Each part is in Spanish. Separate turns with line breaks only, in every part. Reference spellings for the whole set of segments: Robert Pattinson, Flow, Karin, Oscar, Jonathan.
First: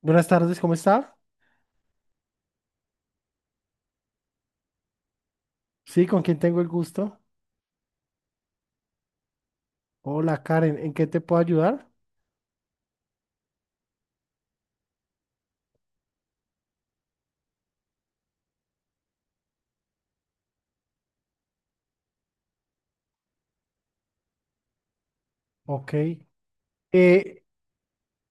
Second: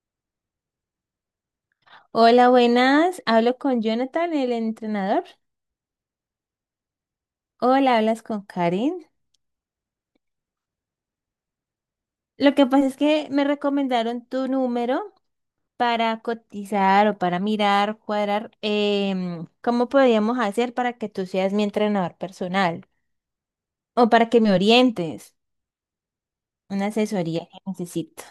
Buenas tardes, ¿cómo está?
Hola, buenas. Hablo con Jonathan, el entrenador.
Sí, ¿con quién tengo el gusto?
Hola, hablas con Karin.
Hola, Karen, ¿en qué te puedo ayudar?
Lo que pasa es que me recomendaron tu número para cotizar o para mirar, cuadrar, cómo podríamos hacer para que tú seas mi entrenador personal o para que me orientes.
Ok.
Una
Eh,
asesoría que necesito.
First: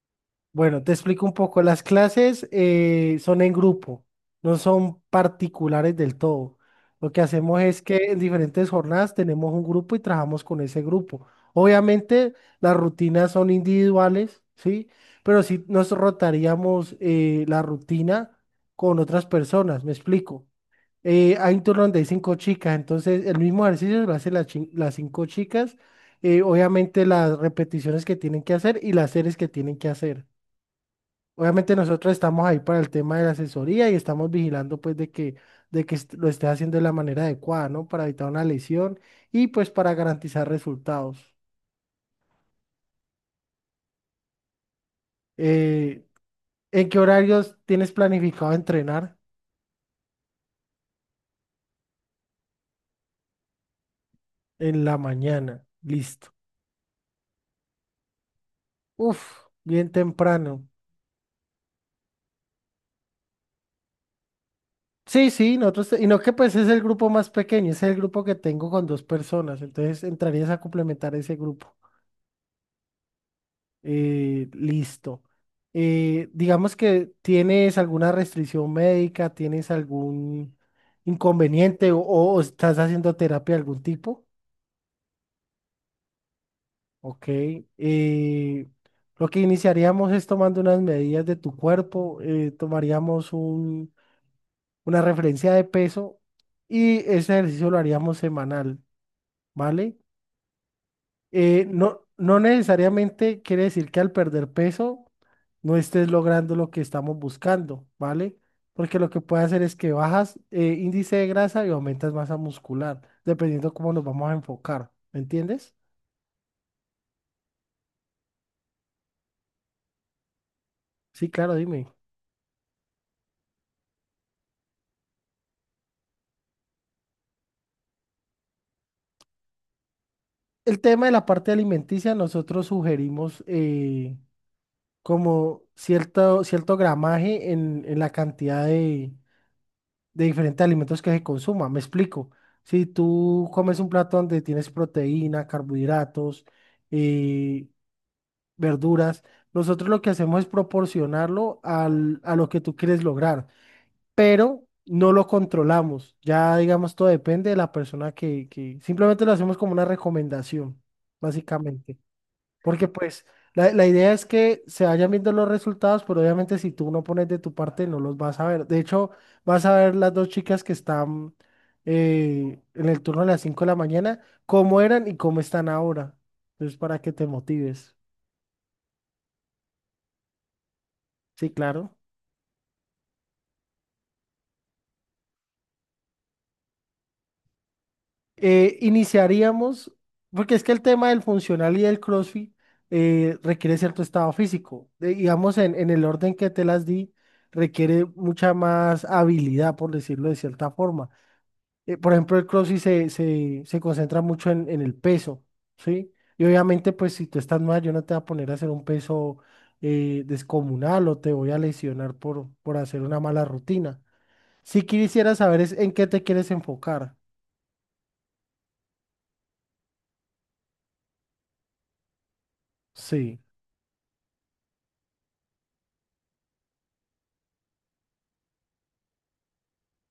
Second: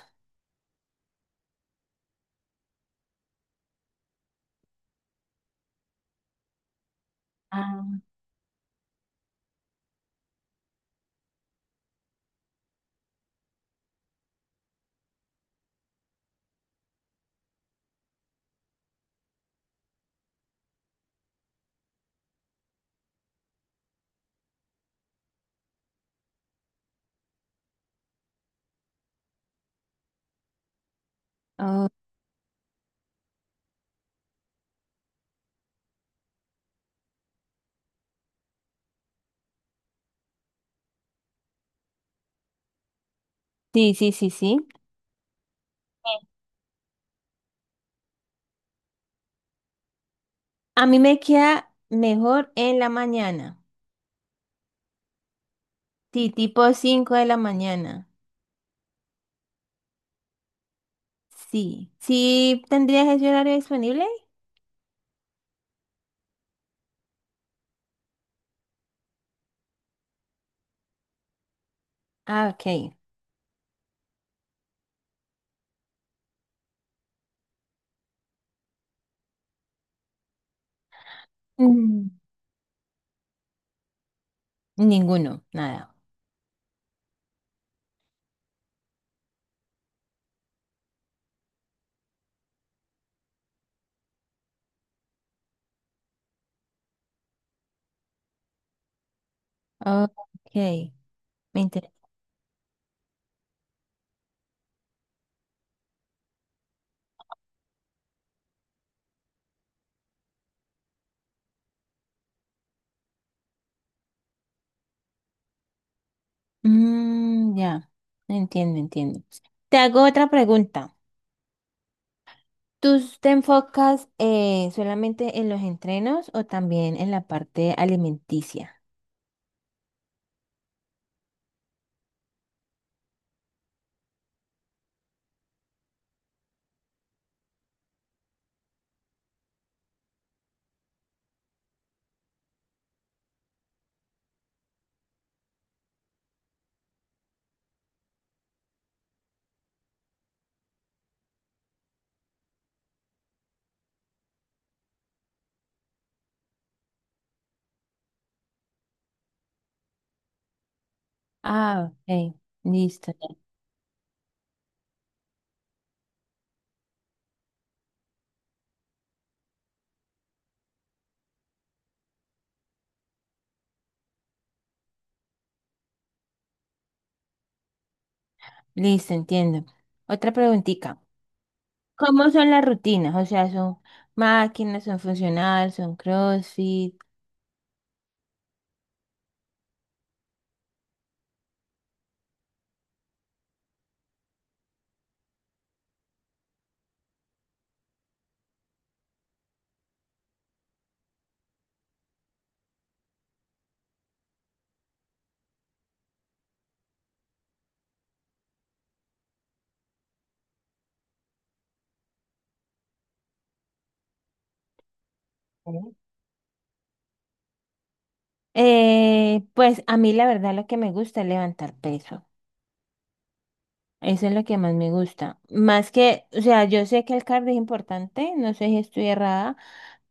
bueno, te explico un poco. Las clases son en grupo, no son particulares del todo. Lo que hacemos es
Ah,
que en diferentes jornadas tenemos un grupo y trabajamos con ese grupo. Obviamente las rutinas son individuales, ¿sí? Pero sí nos rotaríamos la rutina con otras personas, ¿me explico? Hay un turno donde hay cinco chicas, entonces el mismo ejercicio lo hacen las cinco chicas, obviamente las repeticiones que tienen que hacer y las series que tienen que hacer. Obviamente
oh,
nosotros estamos ahí para el tema de la asesoría y estamos vigilando pues de que lo estés haciendo de la manera adecuada, ¿no? Para evitar una lesión y pues para garantizar resultados.
sí, sí, sí, sí.
Eh, ¿En qué horarios tienes planificado entrenar?
A mí me queda mejor en la mañana.
En la mañana,
Sí,
listo.
tipo 5 de la mañana.
Uf, bien temprano.
Sí. ¿Sí tendrías ese horario disponible?
Sí, sí, nosotros, y no que pues es el grupo más pequeño, es el grupo que tengo con dos personas, entonces entrarías a complementar ese grupo.
Ah, ok.
Listo. Digamos que tienes alguna restricción médica, tienes algún inconveniente o,
Mm,
o estás haciendo terapia de algún tipo,
ninguno, nada.
ok. Eh, lo que iniciaríamos es tomando unas medidas de tu cuerpo, tomaríamos una referencia de peso y ese ejercicio lo haríamos semanal. ¿Vale?
Ok, me interesa.
No, no necesariamente quiere decir que al perder peso no estés logrando lo que estamos buscando, ¿vale? Porque lo que puede hacer es que bajas índice de grasa y aumentas masa muscular, dependiendo cómo nos vamos a enfocar, ¿me entiendes?
Mm, ya, entiendo, entiendo. Te hago otra pregunta.
Sí, claro, dime.
¿Tú te enfocas solamente en los entrenos o también en la parte alimenticia?
El tema de la parte alimenticia, nosotros sugerimos como cierto gramaje en la cantidad de diferentes alimentos que se consuma. Me explico. Si tú comes un plato donde tienes proteína, carbohidratos, eh, verduras, nosotros lo que hacemos es proporcionarlo a lo que tú quieres lograr, pero no lo controlamos. Ya, digamos, todo depende de la persona que simplemente lo hacemos como una recomendación,
Ah,
básicamente.
ok,
Porque
listo,
pues
ya.
la idea es que se vayan viendo los resultados, pero obviamente si tú no pones de tu parte no los vas a ver. De hecho, vas a ver las dos chicas que están en el turno de las 5 de la mañana, cómo eran y cómo están ahora. Entonces, para que te motives.
Listo, entiendo. Otra preguntita.
Sí, claro.
¿Cómo son las rutinas? O sea, ¿son máquinas, son funcionales, son CrossFit?
Iniciaríamos, porque es que el tema del funcional y del CrossFit requiere cierto estado físico. Digamos, en el orden que te las di, requiere mucha más habilidad, por decirlo de cierta forma. Por ejemplo, el CrossFit se concentra mucho en el peso, ¿sí? Y obviamente, pues si tú estás mal, yo no te voy a poner a hacer un peso descomunal o te voy a lesionar por hacer una mala rutina. Si quisiera saber es en qué te quieres enfocar.
Pues a mí la verdad lo que me gusta es levantar peso.
Sí,
Eso es lo que más me gusta. Más que, o sea, yo sé que el cardio es importante, no sé si estoy errada,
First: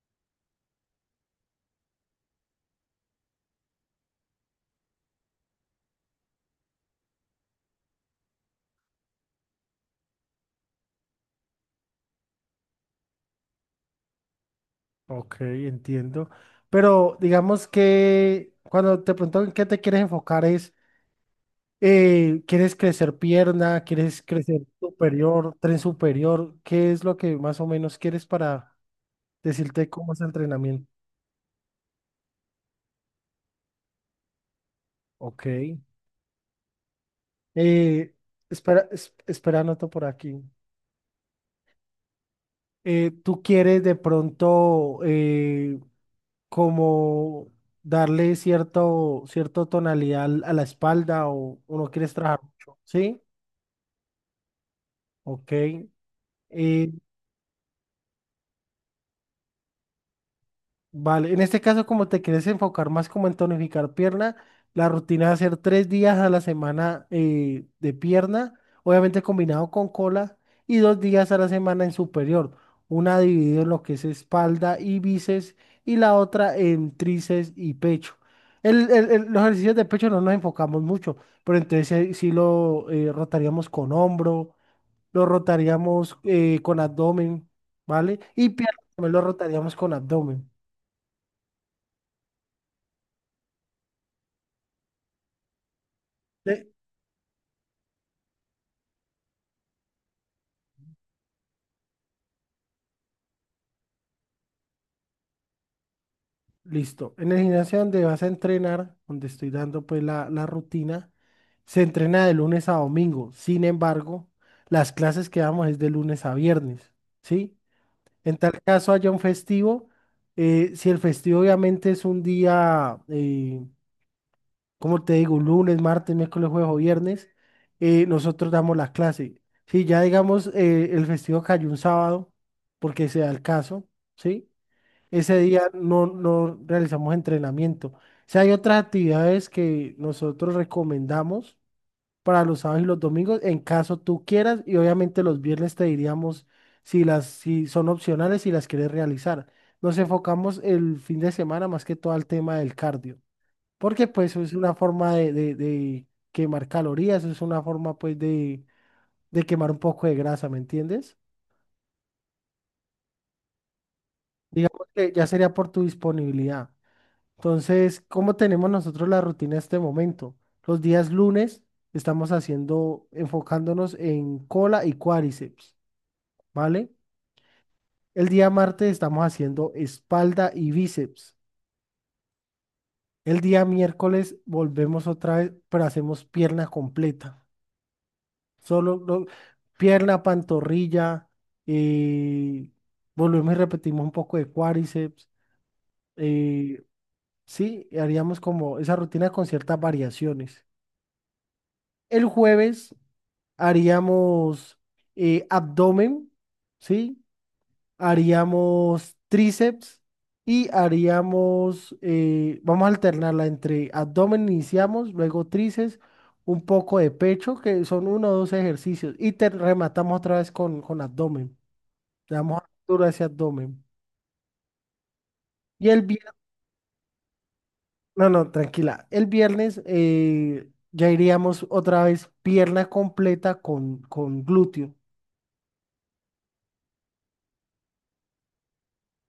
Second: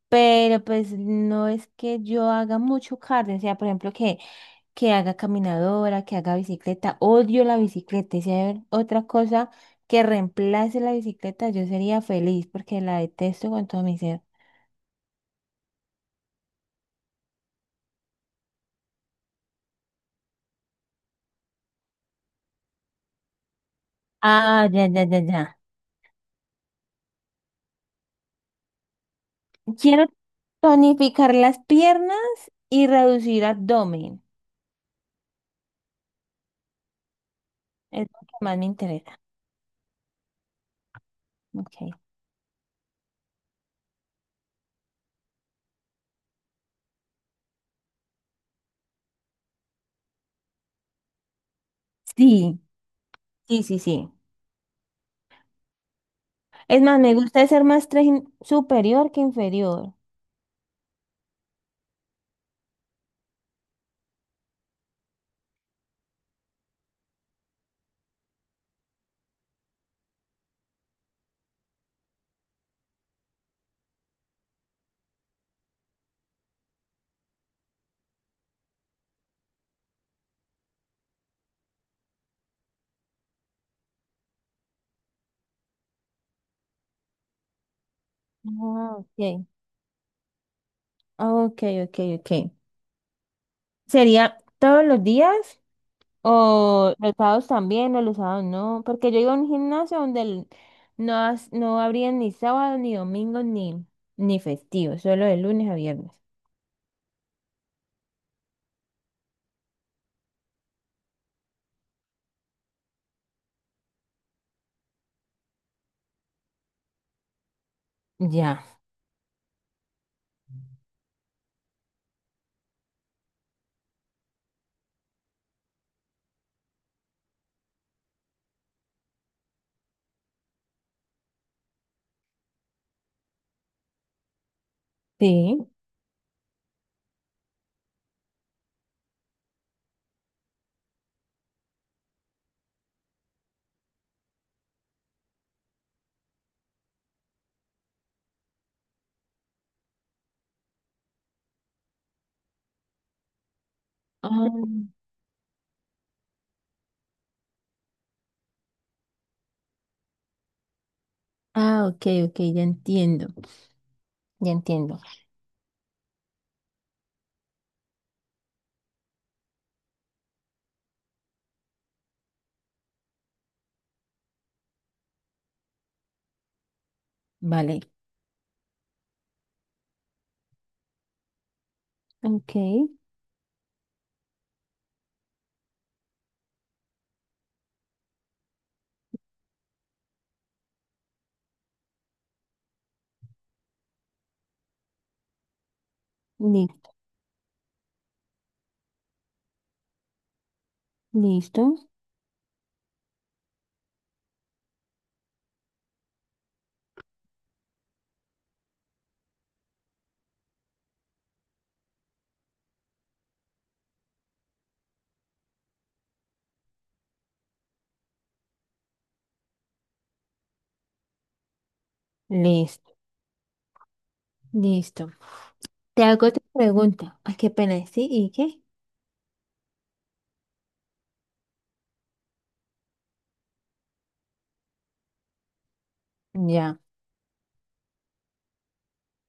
pero pues no es que yo haga mucho cardio. O sea, por ejemplo, que haga caminadora, que haga bicicleta. Odio la bicicleta. Y si hay otra cosa que reemplace la bicicleta, yo sería feliz porque la detesto con todo mi ser.
ok, entiendo. Pero digamos que cuando te pregunto en qué te quieres enfocar es, ¿quieres crecer pierna? ¿Quieres crecer
Ah, ya, ya, ya,
superior,
ya.
tren superior? ¿Qué es lo que más o menos quieres para... Decirte
Quiero
cómo es el entrenamiento.
tonificar las piernas y reducir abdomen.
Ok.
Es
Eh,
lo que más me
Espera,
interesa.
espera, anoto por aquí.
Okay.
¿Tú quieres de pronto como darle cierto tonalidad a la espalda o no quieres trabajar
Sí,
mucho? ¿Sí?
sí, sí, sí.
Ok.
Es
Eh,
más, me gusta ser más superior que inferior.
Vale, en este caso, como te quieres enfocar más como en tonificar pierna, la rutina va a ser 3 días a la semana de pierna, obviamente combinado con cola, y 2 días a la semana en superior. Una dividida en lo que es espalda y bíceps, y la otra en tríceps y pecho. Los ejercicios de pecho no nos enfocamos mucho, pero entonces sí, lo rotaríamos con hombro, lo rotaríamos con abdomen, ¿vale? Y pierna
Ah,
también lo
ok.
rotaríamos con abdomen.
Ok, ok, ok. ¿Sería todos los días? ¿O los sábados también? ¿O los sábados no? Porque yo iba a un gimnasio no, no abrían ni sábado, ni domingo, ni festivo. Solo de lunes a viernes.
Listo. En el gimnasio donde vas a entrenar, donde estoy dando pues la rutina, se entrena de lunes a domingo. Sin embargo, las clases que damos es de lunes a viernes, ¿sí? En tal
Ya.
caso haya un festivo, si el festivo obviamente es un día, como te digo, lunes, martes, miércoles, jueves o viernes, nosotros damos la clase. Si ya digamos el festivo cayó un sábado, porque sea el caso, ¿sí? Ese
Sí.
día no, no realizamos entrenamiento. O sea, hay otras actividades que nosotros recomendamos para los sábados y los domingos en caso tú quieras y obviamente los viernes te diríamos si son opcionales si las quieres realizar. Nos enfocamos el fin de semana más que todo al tema del cardio, porque pues
Ah,
es una forma de quemar calorías, es una forma pues de quemar un poco de grasa, ¿me entiendes?
ah, ok, ok, ya entiendo, ya
Digamos
entiendo.
que ya sería por tu disponibilidad. Entonces, ¿cómo tenemos nosotros la rutina en este momento? Los días lunes estamos haciendo, enfocándonos en cola y cuádriceps, ¿vale?
Vale,
El día martes estamos haciendo espalda y bíceps.
ok,
El día miércoles volvemos otra vez, pero hacemos pierna completa. Solo pierna, pantorrilla, eh, volvemos y repetimos un poco de cuádriceps.
li-
eh, sí, haríamos como esa rutina con ciertas variaciones.
listo,
El jueves haríamos abdomen, ¿sí? Haríamos tríceps y vamos a alternarla entre abdomen, iniciamos, luego tríceps, un poco de pecho, que son uno o dos ejercicios, y te rematamos otra vez con abdomen. Le damos
listo,
duro a ese abdomen.
listo.
Y el
Te hago
viernes,
otra pregunta. Ay, qué pena, ¿sí?
no,
¿Y
no,
qué?
tranquila, el viernes ya iríamos otra vez pierna completa con glúteo.
Ya.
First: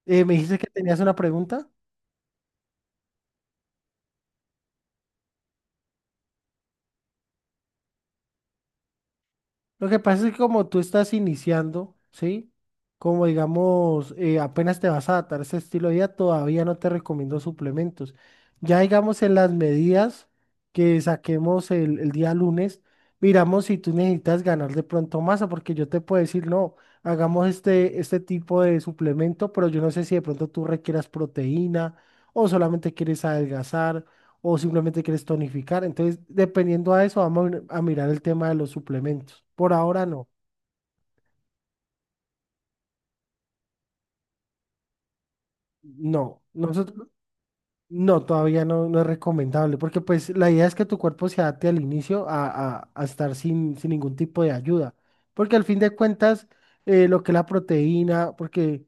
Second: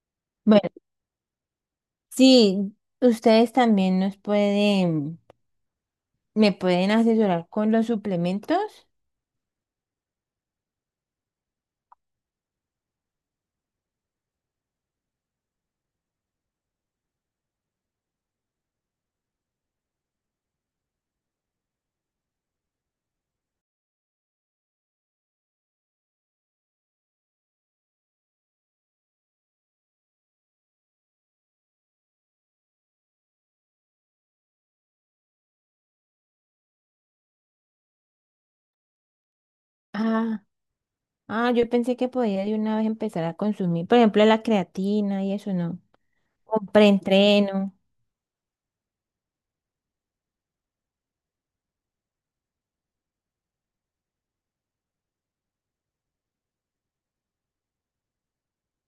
¿Me dijiste que
Bueno,
tenías una pregunta?
sí, ustedes también nos pueden, me pueden asesorar con los suplementos.
Lo que pasa es que como tú estás iniciando, ¿sí? Como digamos, apenas te vas a adaptar a ese estilo de vida, todavía no te recomiendo suplementos. Ya digamos en las medidas que saquemos el día lunes, miramos si tú necesitas ganar de pronto masa, porque yo te puedo decir, no, hagamos este tipo de suplemento, pero yo no sé si de pronto tú requieras proteína o solamente quieres adelgazar o simplemente quieres tonificar. Entonces, dependiendo a eso, vamos a mirar el tema de los suplementos. Por ahora no,
Ah, ah, yo pensé que podía de una vez empezar a consumir, por ejemplo, la creatina y eso no.
no,
Un
nosotros
preentreno.
no, todavía no, no es recomendable, porque pues la idea es que tu cuerpo se adapte al inicio a estar sin ningún tipo de ayuda, porque al fin de cuentas, lo que es la proteína, porque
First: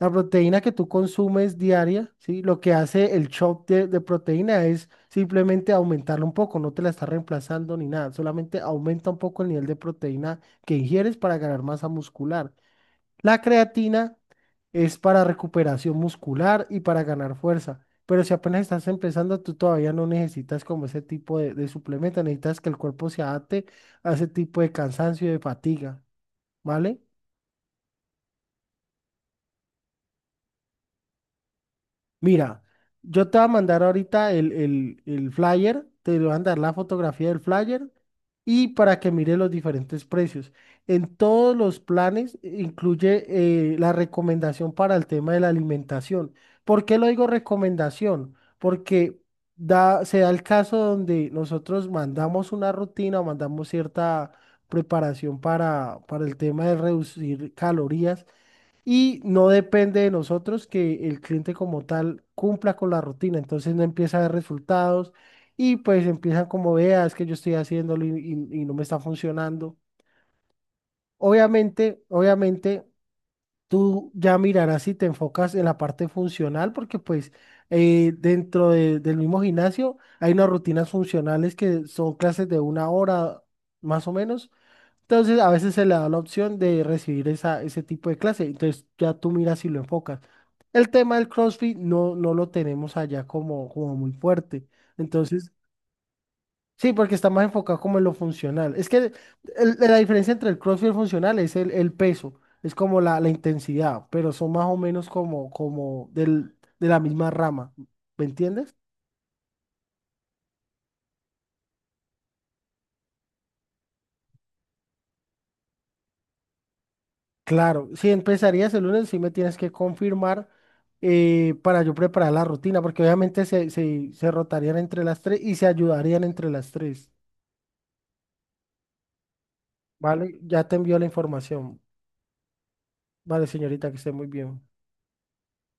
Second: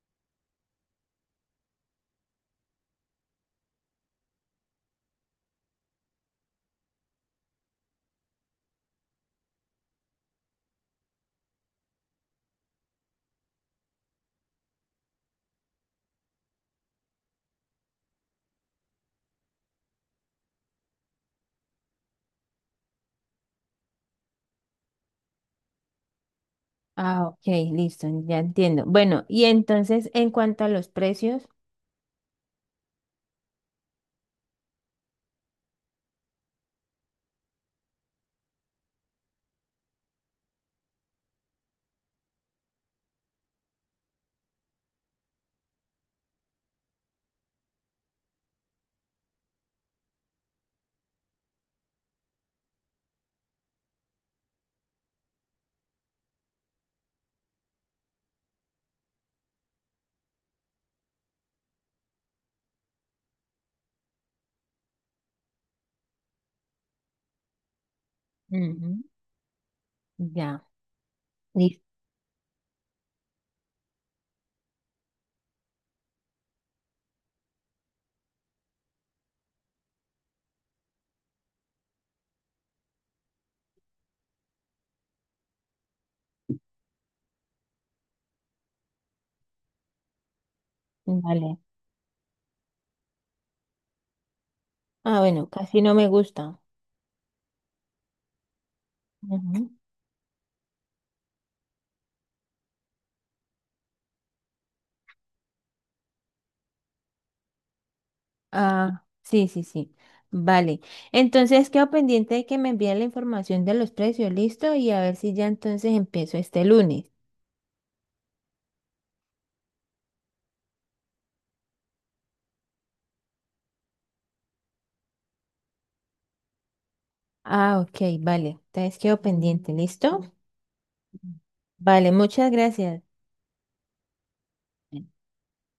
la proteína que tú consumes diaria, ¿sí? Lo que hace el chop de proteína es simplemente aumentarla un poco, no te la está reemplazando ni nada, solamente aumenta un poco el nivel de proteína que ingieres para ganar masa muscular. La creatina es para recuperación muscular y para ganar fuerza, pero si apenas estás empezando, tú todavía no necesitas como ese tipo de suplemento, necesitas que el cuerpo se adapte a ese tipo de cansancio y de fatiga, ¿vale?
Ah, ok, listo, ya entiendo. Bueno, y entonces, en cuanto a los precios.
Mira, yo te voy a mandar ahorita el flyer, te voy a mandar la fotografía del flyer y para que mire los diferentes precios. En todos los planes incluye la recomendación para el tema de la alimentación. ¿Por qué lo digo recomendación? Porque se da el caso donde nosotros mandamos una rutina o mandamos cierta preparación para el tema de reducir calorías y no depende de nosotros que el cliente como tal cumpla con la rutina, entonces no empieza a ver resultados y pues empiezan como veas es que yo estoy haciéndolo y no me está
Ujú,
funcionando.
ya, listo,
Obviamente tú ya mirarás si te enfocas en la parte funcional porque pues dentro del mismo gimnasio hay unas rutinas funcionales que son clases de una hora más o menos, entonces, a veces se le da la opción de recibir esa, ese tipo de clase. Entonces, ya tú miras si lo enfocas. El tema del
vale.
CrossFit no, no lo tenemos allá como, muy fuerte.
Ah, bueno,
Entonces,
casi no me gusta.
sí, porque está más enfocado como en lo funcional. Es que
Ujú.
la diferencia entre el CrossFit y el funcional es el peso, es como la intensidad, pero son más o menos como del, de la misma rama. ¿Me entiendes?
Ah, sí, sí, sí. Vale. Entonces quedo pendiente de que me envíen la información de los precios, listo, y a ver si ya entonces empiezo este lunes.
Claro, si empezarías el lunes, sí me tienes que confirmar para yo preparar la rutina, porque obviamente se rotarían entre las tres y se ayudarían entre las tres.
Ah, ok, vale. Entonces quedo pendiente, ¿listo?
Vale, ya te envío la información.
Vale, muchas gracias.
Vale, señorita, que esté muy bien.